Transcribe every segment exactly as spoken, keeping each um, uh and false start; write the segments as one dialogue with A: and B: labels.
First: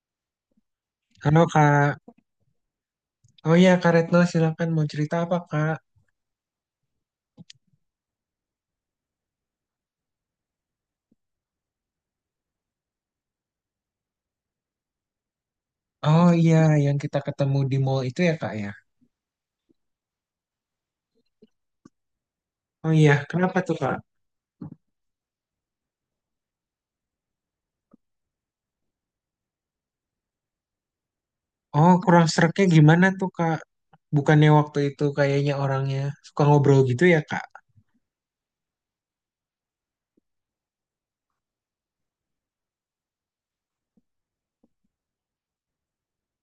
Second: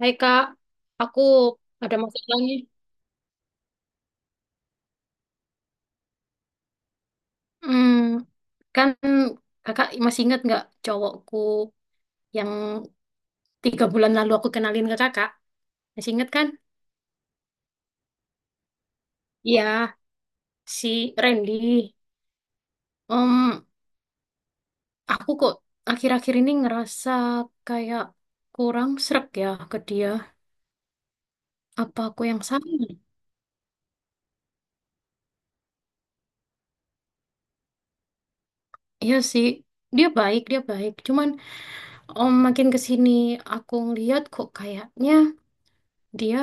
A: Hai kak, aku
B: Halo Kak.
A: ada masalah nih.
B: Oh iya Kak Retno, silakan, mau cerita apa Kak?
A: Hmm, Kan kakak masih ingat nggak cowokku yang tiga bulan lalu aku kenalin ke kakak? Masih
B: Oh
A: ingat kan?
B: iya, yang kita ketemu di mall itu ya Kak ya.
A: Iya, si Randy.
B: Oh iya, kenapa
A: Em,
B: tuh Kak?
A: aku kok akhir-akhir ini ngerasa kayak kurang srek ya ke dia.
B: Oh
A: Apa aku
B: kurang
A: yang
B: sereknya
A: salah?
B: gimana tuh Kak? Bukannya waktu itu kayaknya orangnya suka ngobrol gitu ya Kak?
A: Iya sih, dia baik, dia baik. Cuman om makin kesini aku ngeliat kok kayaknya dia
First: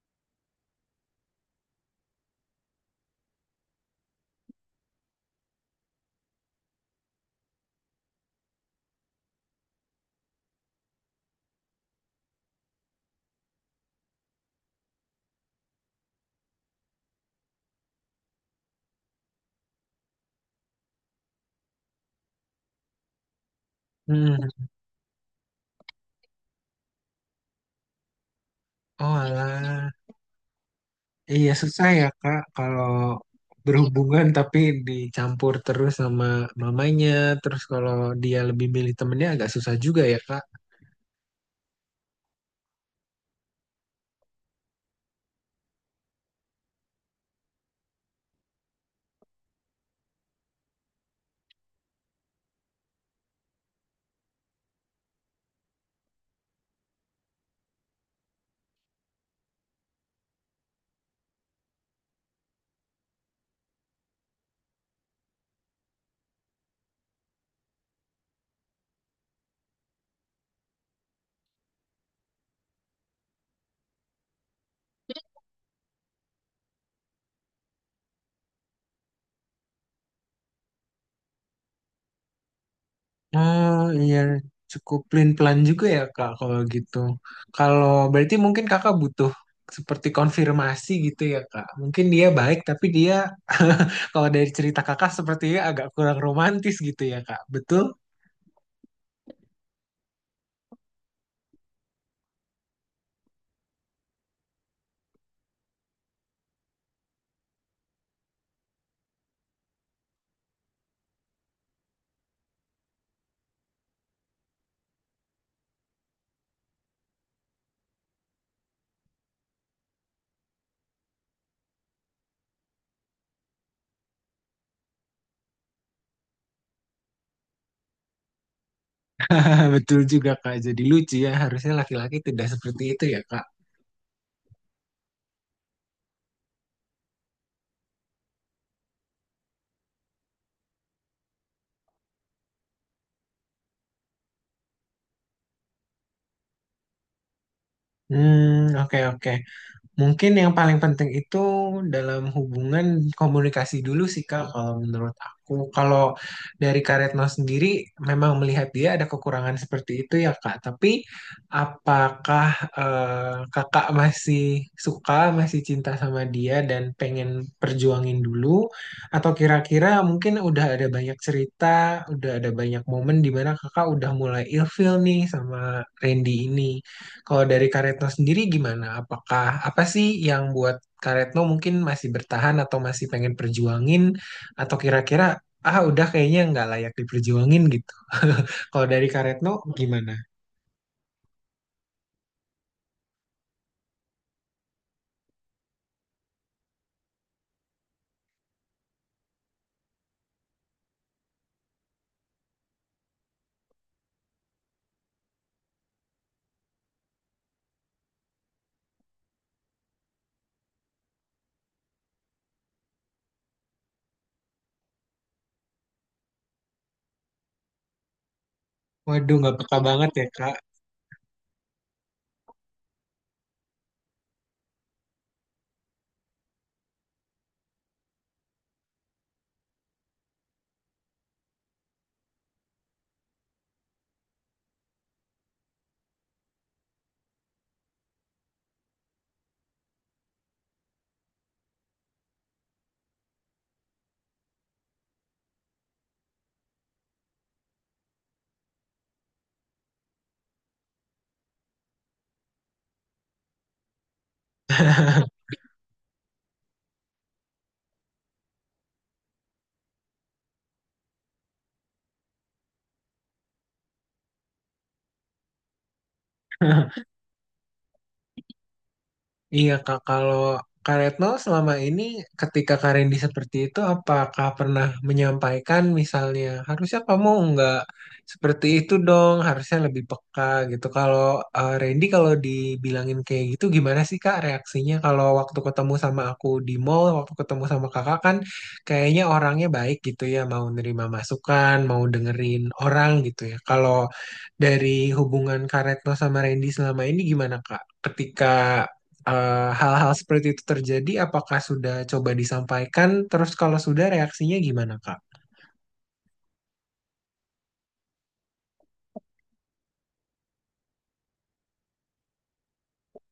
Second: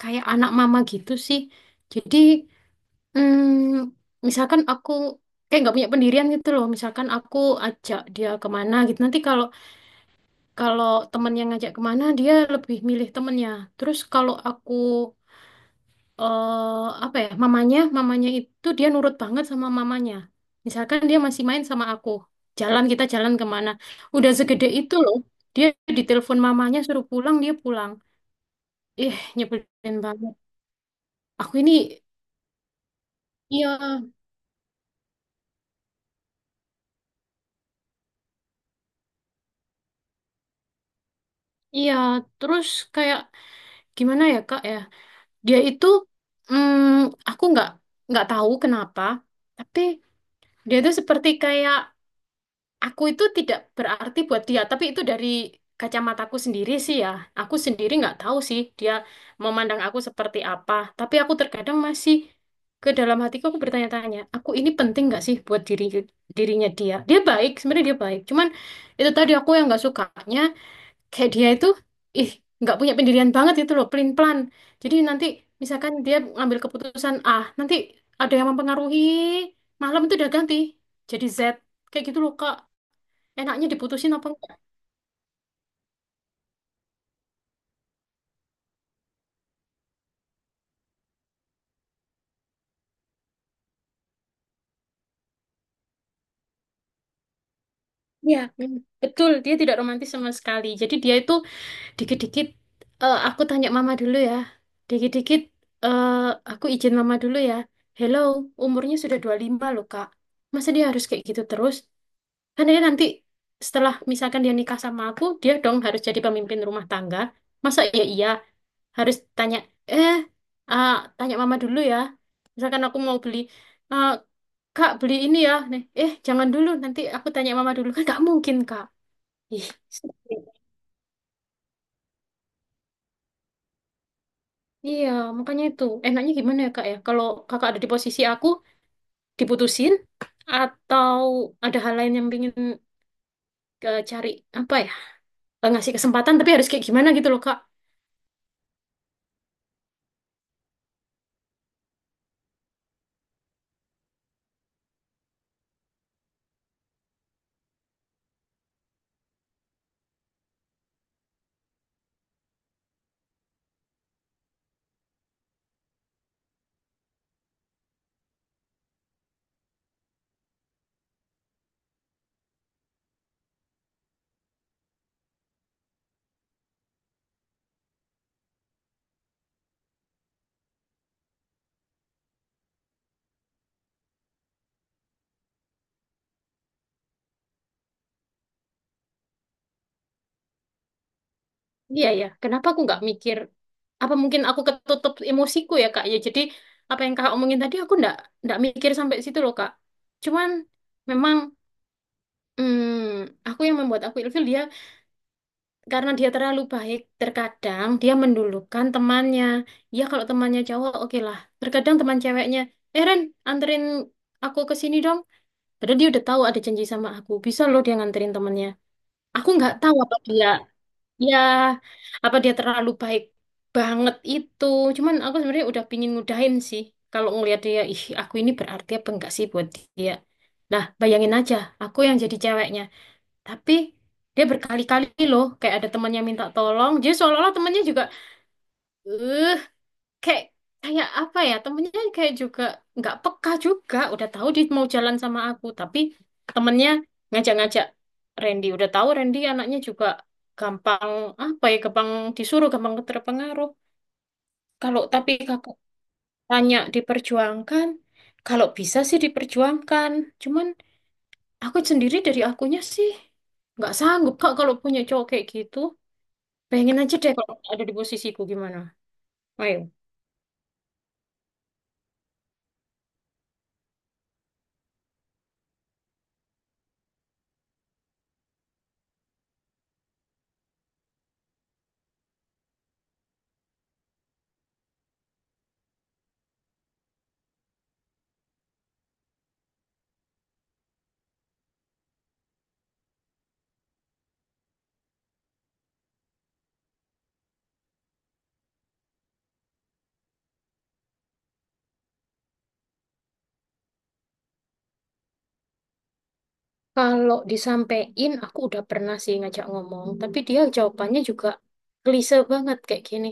A: kayak anak mama gitu sih. Jadi Hmm, misalkan aku kayak nggak punya pendirian gitu loh. Misalkan aku ajak dia kemana gitu. Nanti kalau kalau temen yang ngajak kemana dia lebih milih temennya. Terus kalau aku eh apa ya mamanya mamanya itu dia nurut banget sama mamanya. Misalkan dia masih main sama aku. Jalan kita jalan kemana. Udah
B: Hmm.
A: segede itu loh. Dia ditelepon mamanya suruh pulang dia pulang.
B: Oh
A: Ih,
B: alah.
A: nyebelin banget.
B: Iya
A: Aku
B: susah
A: ini,
B: ya Kak kalau
A: iya,
B: berhubungan tapi dicampur terus sama mamanya. Terus kalau dia lebih milih temennya agak susah juga ya Kak.
A: iya, terus kayak gimana ya, Kak ya? Dia itu, mm, aku nggak nggak tahu kenapa, tapi dia itu seperti kayak aku itu tidak berarti buat dia, tapi itu dari kacamataku sendiri sih ya. Aku sendiri nggak tahu sih dia memandang aku seperti apa, tapi aku terkadang masih ke dalam hatiku aku bertanya-tanya, aku ini penting nggak sih buat diri dirinya dia? Dia baik, sebenarnya dia baik, cuman itu tadi aku yang nggak sukanya, kayak dia itu, ih, nggak punya pendirian banget itu loh, pelin pelan. Jadi nanti misalkan dia ngambil keputusan A, nanti ada yang mempengaruhi, malam itu udah ganti jadi Z. Kayak gitu loh, Kak. Enaknya
B: Oh
A: diputusin
B: iya,
A: apa enggak?
B: cukup pelin-pelan juga ya Kak kalau gitu. Kalau berarti mungkin Kakak butuh seperti konfirmasi gitu ya Kak. Mungkin dia baik tapi dia kalau dari cerita Kakak sepertinya agak kurang romantis gitu ya Kak. Betul?
A: Iya. Hmm, betul, dia tidak romantis sama sekali. Jadi dia itu dikit dikit aku tanya mama dulu ya, dikit dikit aku izin mama dulu ya. Hello, umurnya sudah dua puluh lima loh, Kak. Masa dia harus kayak gitu terus? Kan dia nanti setelah misalkan dia nikah sama aku, dia dong harus jadi pemimpin rumah tangga. Masa iya, iya harus tanya, eh, ah, tanya mama dulu ya. Misalkan aku mau beli, ah, kak beli ini ya. Nih, eh jangan dulu, nanti aku tanya mama dulu. Kan nggak mungkin, Kak. Ih,
B: Betul juga
A: sedih.
B: Kak. Jadi lucu ya, harusnya laki-laki tidak seperti itu ya Kak.
A: Iya, makanya itu. Enaknya gimana ya, Kak ya? Kalau kakak ada di posisi aku, diputusin atau ada hal lain yang pingin, eh, cari apa ya? Eh, Ngasih kesempatan tapi harus kayak gimana, gitu loh, Kak.
B: Hmm, oke oke. Mungkin yang paling penting itu dalam hubungan komunikasi dulu sih Kak, kalau menurut aku. Kalau dari Kak Retno sendiri memang melihat dia ada kekurangan seperti itu ya Kak. Tapi apakah eh, Kakak masih suka, masih cinta sama dia dan pengen perjuangin dulu? Atau kira-kira mungkin udah ada banyak cerita, udah ada banyak momen di mana Kakak udah mulai ilfeel nih sama Randy ini? Kalau dari Karetno sendiri gimana? Apakah apa sih yang buat Karetno mungkin masih bertahan atau masih pengen perjuangin, atau kira-kira ah udah kayaknya nggak layak diperjuangin gitu. Kalau dari Karetno gimana?
A: Iya ya, kenapa aku nggak mikir, apa mungkin aku ketutup emosiku ya, Kak ya. Jadi apa yang Kak omongin tadi aku nggak nggak mikir sampai situ loh, Kak. Cuman memang, hmm, aku yang membuat aku ilfil dia karena dia terlalu baik. Terkadang dia mendulukan temannya. Ya kalau temannya cowok oke lah. Terkadang teman ceweknya, eh Ren, anterin aku ke sini dong. Padahal dia udah tahu ada janji sama aku. Bisa loh dia nganterin temannya.
B: Waduh
A: Aku
B: nggak
A: nggak
B: peka
A: tahu
B: banget
A: apa
B: ya
A: dia,
B: Kak.
A: ya, apa dia terlalu baik banget itu. Cuman aku sebenarnya udah pingin ngudahin sih. Kalau ngelihat dia, ih, aku ini berarti apa enggak sih buat dia. Nah, bayangin aja, aku yang jadi ceweknya. Tapi dia berkali-kali loh, kayak ada temannya minta tolong. Jadi seolah-olah temannya juga, eh kayak kayak apa ya, temennya kayak juga nggak peka juga, udah tahu dia mau jalan sama aku tapi temennya ngajak-ngajak Randy. Udah tahu Randy anaknya juga gampang, apa ya, gampang disuruh, gampang terpengaruh. Kalau tapi kakak tanya diperjuangkan, kalau bisa sih diperjuangkan, cuman aku sendiri dari akunya sih nggak sanggup, Kak, kalau punya cowok kayak gitu. Pengen aja deh, kalau ada di posisiku gimana,
B: Iya
A: ayo.
B: Kak, kalau Kak Retno selama ini ketika Kak Randy seperti itu apakah pernah menyampaikan misalnya harusnya kamu nggak seperti itu dong, harusnya lebih peka gitu. Kalau eh, Randy kalau dibilangin kayak gitu gimana sih Kak reaksinya, kalau waktu ketemu sama aku di mall, waktu ketemu sama kakak kan kayaknya orangnya baik gitu ya, mau nerima masukan, mau dengerin orang gitu ya. Kalau dari hubungan Kak Retno sama Randy selama ini gimana Kak? Ketika eh, hal-hal seperti itu terjadi, apakah sudah coba disampaikan? Terus kalau sudah reaksinya gimana, Kak?
A: Kalau disampein, aku udah pernah sih ngajak ngomong, tapi dia jawabannya juga klise banget kayak gini.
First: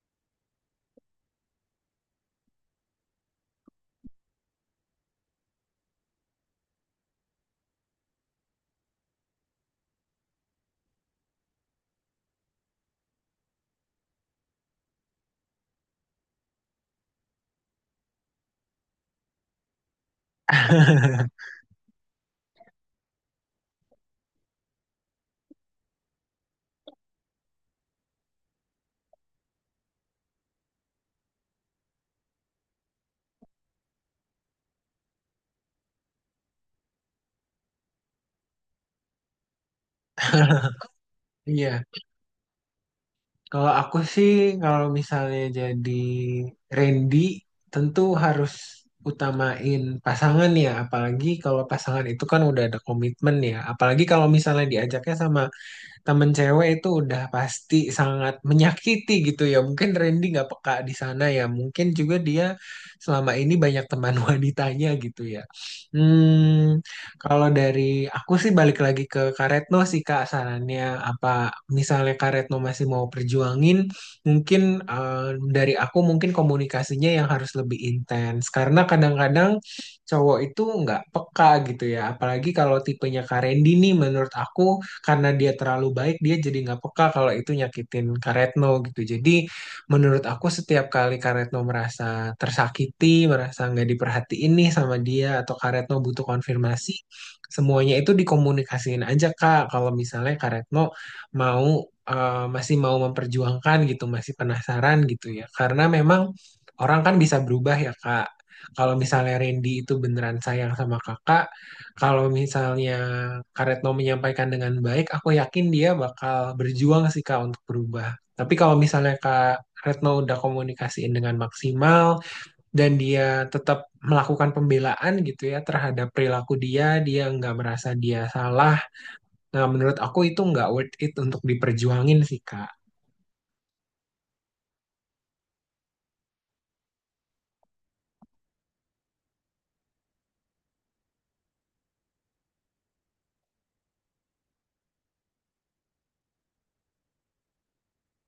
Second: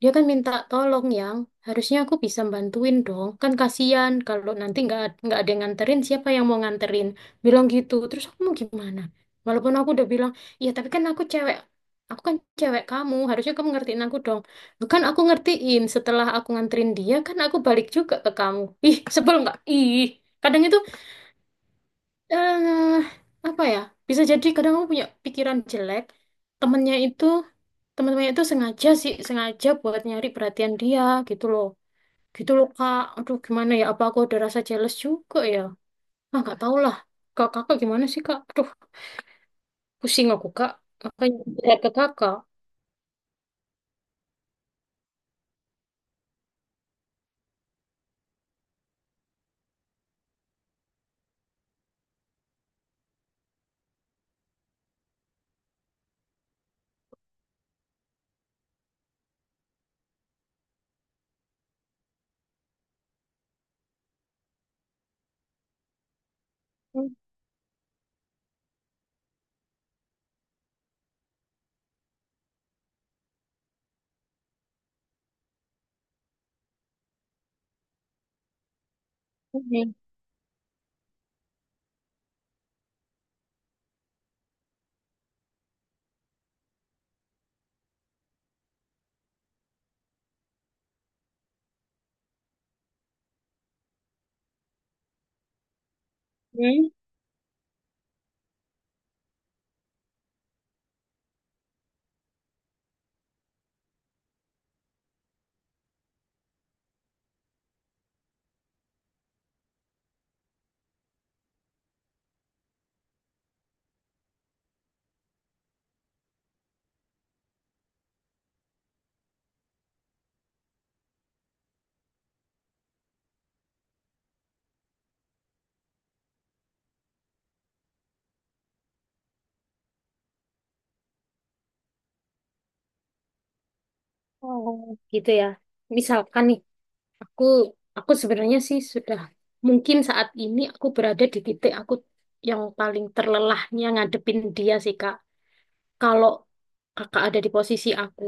A: Dia kan minta tolong yang harusnya aku bisa bantuin dong. Kan kasihan kalau nanti nggak nggak ada yang nganterin, siapa yang mau nganterin? Bilang gitu. Terus aku mau gimana? Walaupun aku udah bilang, ya tapi kan aku cewek, aku kan cewek kamu, harusnya kamu ngertiin aku dong. Bukan aku ngertiin, setelah aku nganterin dia, kan aku balik juga ke kamu. Ih, sebel nggak? Ih, kadang itu, eh apa ya? Bisa jadi kadang aku punya pikiran jelek. Temennya itu, teman-temannya itu sengaja sih, sengaja buat nyari perhatian dia, gitu loh. Gitu loh, Kak. Aduh, gimana ya? Apa aku ada rasa jealous juga ya? Ah, nggak tahu lah. Kak, kakak gimana sih, Kak? Aduh, pusing aku, Kak. Makanya lihat
B: Iya,
A: ke kakak.
B: kalau aku sih kalau misalnya jadi Randy tentu harus utamain pasangan ya, apalagi kalau pasangan itu kan udah ada komitmen ya, apalagi kalau misalnya diajaknya sama temen cewek itu udah pasti sangat menyakiti gitu ya. Mungkin Randy nggak peka di sana ya. Mungkin juga dia selama ini banyak teman wanitanya gitu ya. Hmm,
A: Hmm.
B: kalau dari aku sih balik lagi ke Kak Retno sih Kak sarannya, apa misalnya Kak Retno masih mau perjuangin mungkin, eh, dari aku mungkin komunikasinya yang harus lebih intens karena kadang-kadang cowok itu nggak peka gitu ya, apalagi kalau tipenya Kak Randy nih menurut aku karena dia terlalu baik dia jadi nggak peka kalau itu nyakitin Kak Retno gitu. Jadi menurut aku setiap kali Kak Retno merasa tersakiti, merasa nggak diperhatiin nih sama dia, atau Kak Retno butuh
A: Hmm.
B: konfirmasi, semuanya itu dikomunikasiin aja Kak. Kalau misalnya Kak Retno mau eh, masih mau memperjuangkan gitu, masih penasaran gitu ya. Karena memang orang kan bisa berubah ya Kak. Kalau misalnya Randy itu beneran sayang sama kakak, kalau misalnya Karetno menyampaikan dengan baik, aku yakin dia bakal berjuang sih Kak untuk berubah. Tapi kalau misalnya Kak Retno udah komunikasiin dengan maksimal dan dia tetap melakukan pembelaan gitu ya terhadap perilaku dia, dia nggak merasa dia salah. Nah, menurut aku itu nggak worth it untuk diperjuangin sih Kak.
A: Oh, gitu ya. Misalkan nih, Aku aku sebenarnya sih sudah, mungkin saat ini aku berada di titik aku yang paling terlelahnya ngadepin dia sih, Kak. Kalau Kakak ada di posisi aku,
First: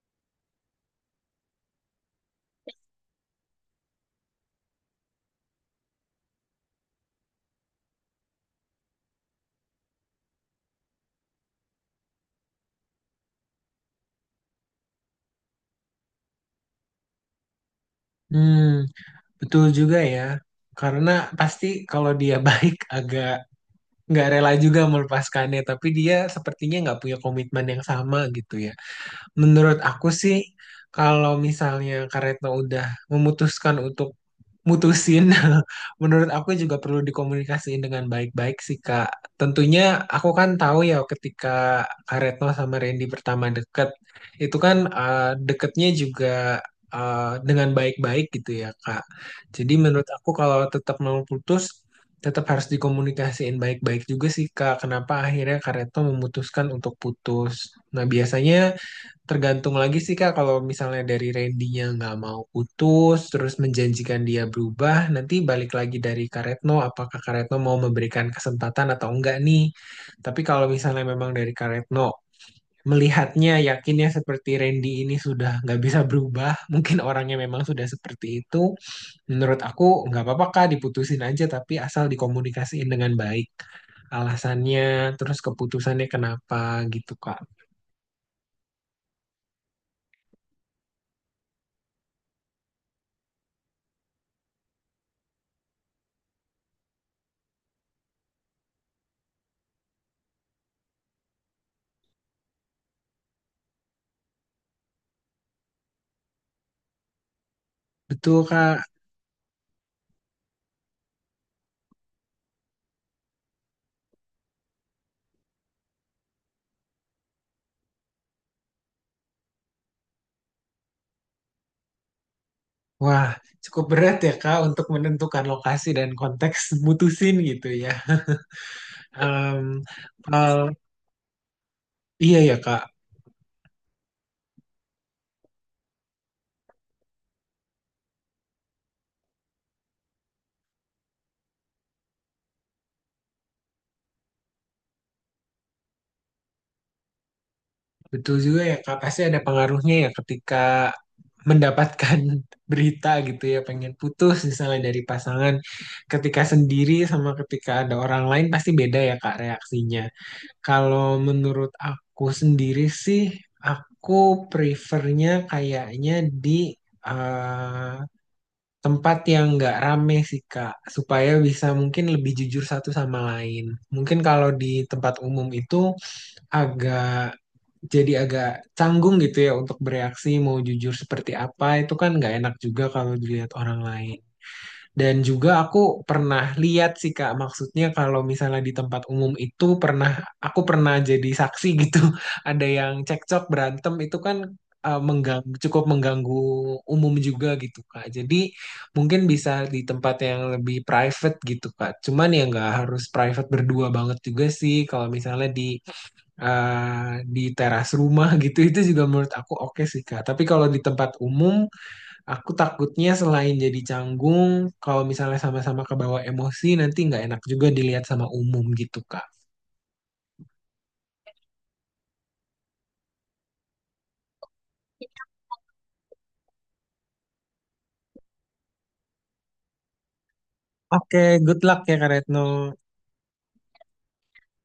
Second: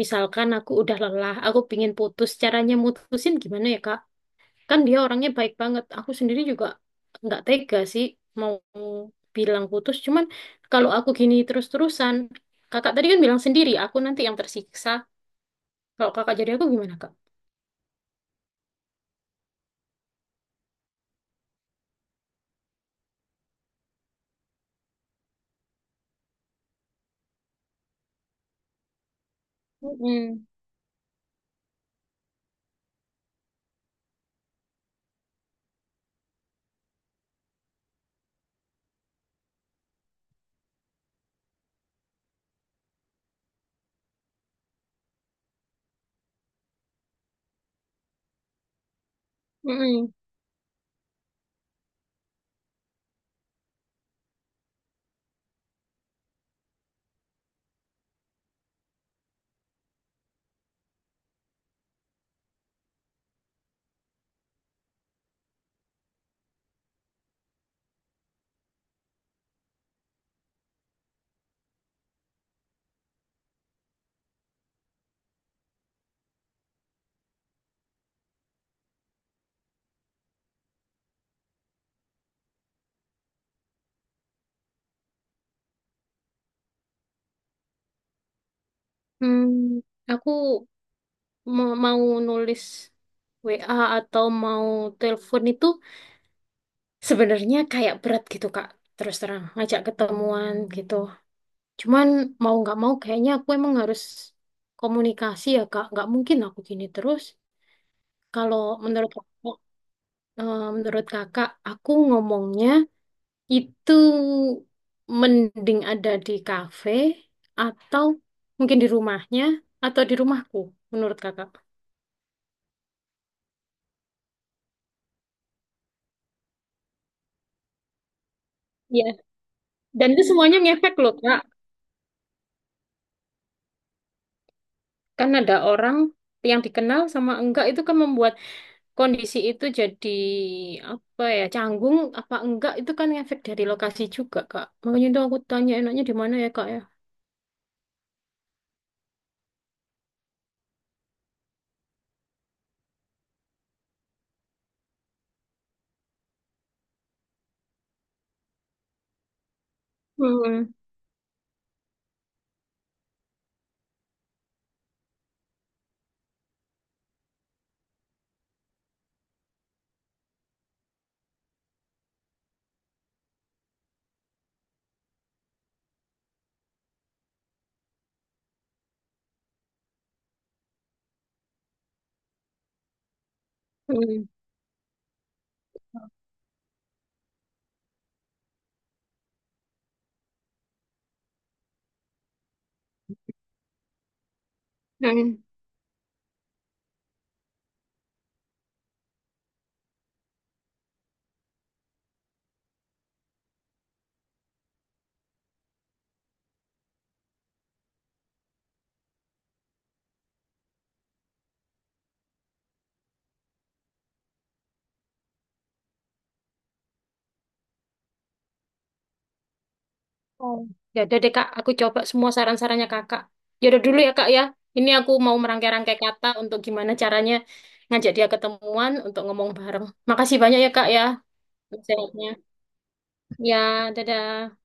A: misalkan aku udah lelah, aku pingin putus, caranya mutusin gimana ya, Kak? Kan dia orangnya baik banget. Aku sendiri juga nggak tega sih mau bilang putus. Cuman kalau aku gini terus-terusan, Kakak tadi kan bilang sendiri, aku nanti yang tersiksa. Kalau Kakak jadi aku gimana, Kak?
B: Hmm, betul juga ya. Karena pasti kalau dia baik agak nggak rela juga melepaskannya, tapi dia sepertinya nggak punya komitmen yang sama gitu ya. Menurut aku sih,
A: Mm-mm.
B: kalau misalnya Kak Retno udah memutuskan untuk mutusin, menurut aku juga perlu dikomunikasiin dengan baik-baik sih, Kak. Tentunya aku kan tahu ya ketika Kak Retno sama Randy pertama deket, itu kan eh, deketnya juga eh, dengan baik-baik gitu ya, Kak. Jadi menurut
A: Mm-mm.
B: aku kalau tetap mau putus, tetap harus dikomunikasiin baik-baik juga sih Kak. Kenapa akhirnya Kak Retno memutuskan untuk putus? Nah, biasanya tergantung lagi sih Kak, kalau misalnya dari Randy-nya nggak mau putus, terus menjanjikan dia berubah, nanti balik lagi dari Kak Retno, apakah Kak Retno mau memberikan kesempatan atau enggak nih. Tapi kalau misalnya memang dari Kak Retno, melihatnya yakinnya seperti Randy ini sudah nggak bisa berubah, mungkin orangnya memang sudah seperti itu, menurut aku nggak apa-apa Kak, diputusin aja, tapi asal dikomunikasiin dengan baik. Alasannya, terus keputusannya kenapa gitu Kak.
A: Hmm, aku ma- mau nulis we a atau mau telepon itu sebenarnya kayak berat gitu, Kak. Terus terang, ngajak ketemuan gitu. Cuman mau nggak mau kayaknya aku emang harus komunikasi ya, Kak. Nggak mungkin aku gini terus.
B: Betul
A: Kalau
B: Kak.
A: menurut aku, eh, menurut Kakak, aku ngomongnya itu mending ada di kafe atau mungkin di rumahnya atau di rumahku, menurut Kakak.
B: Wah, cukup berat ya Kak untuk menentukan lokasi dan konteks mutusin gitu ya. Em,
A: Dan itu semuanya
B: kalau-
A: ngefek loh, Kak.
B: iya ya Kak,
A: Kan ada orang yang dikenal sama enggak itu kan membuat kondisi itu jadi, apa ya, canggung apa enggak, itu kan ngefek dari lokasi juga, Kak. Makanya itu aku tanya enaknya di mana ya, Kak ya.
B: betul juga ya Kak. Pasti ada pengaruhnya ya ketika mendapatkan berita gitu ya, pengen putus misalnya dari pasangan. Ketika sendiri sama ketika ada orang lain pasti beda ya Kak reaksinya.
A: Hmm.
B: Kalau menurut aku sendiri sih, aku prefernya kayaknya di eh, tempat yang nggak rame sih Kak, supaya bisa mungkin lebih jujur satu sama lain. Mungkin kalau di tempat umum itu agak jadi agak canggung gitu ya untuk bereaksi mau jujur seperti apa, itu kan nggak enak juga kalau dilihat orang lain.
A: Hmm.
B: Dan juga aku pernah lihat sih Kak, maksudnya kalau misalnya di tempat umum itu pernah, aku pernah jadi saksi gitu. Ada yang cekcok berantem itu kan eh,
A: Hmm.
B: mengganggu, cukup mengganggu umum juga gitu Kak. Jadi mungkin bisa di tempat yang lebih private gitu Kak. Cuman ya nggak harus private berdua banget juga sih kalau misalnya di eh, di teras rumah gitu itu juga menurut aku oke sih Kak. Tapi kalau di tempat umum, aku takutnya selain jadi canggung, kalau misalnya sama-sama kebawa emosi, nanti nggak enak juga dilihat sama umum gitu, Kak.
A: Oh. Ya udah deh, Kak. Aku coba semua saran-sarannya Kakak. Ya udah dulu ya, Kak ya. Ini aku mau merangkai-rangkai kata untuk gimana caranya ngajak dia ketemuan untuk ngomong bareng. Makasih banyak ya, Kak ya.
B: Oke, good luck ya, Kak
A: Nasihatnya.
B: Retno.
A: Ya, dadah.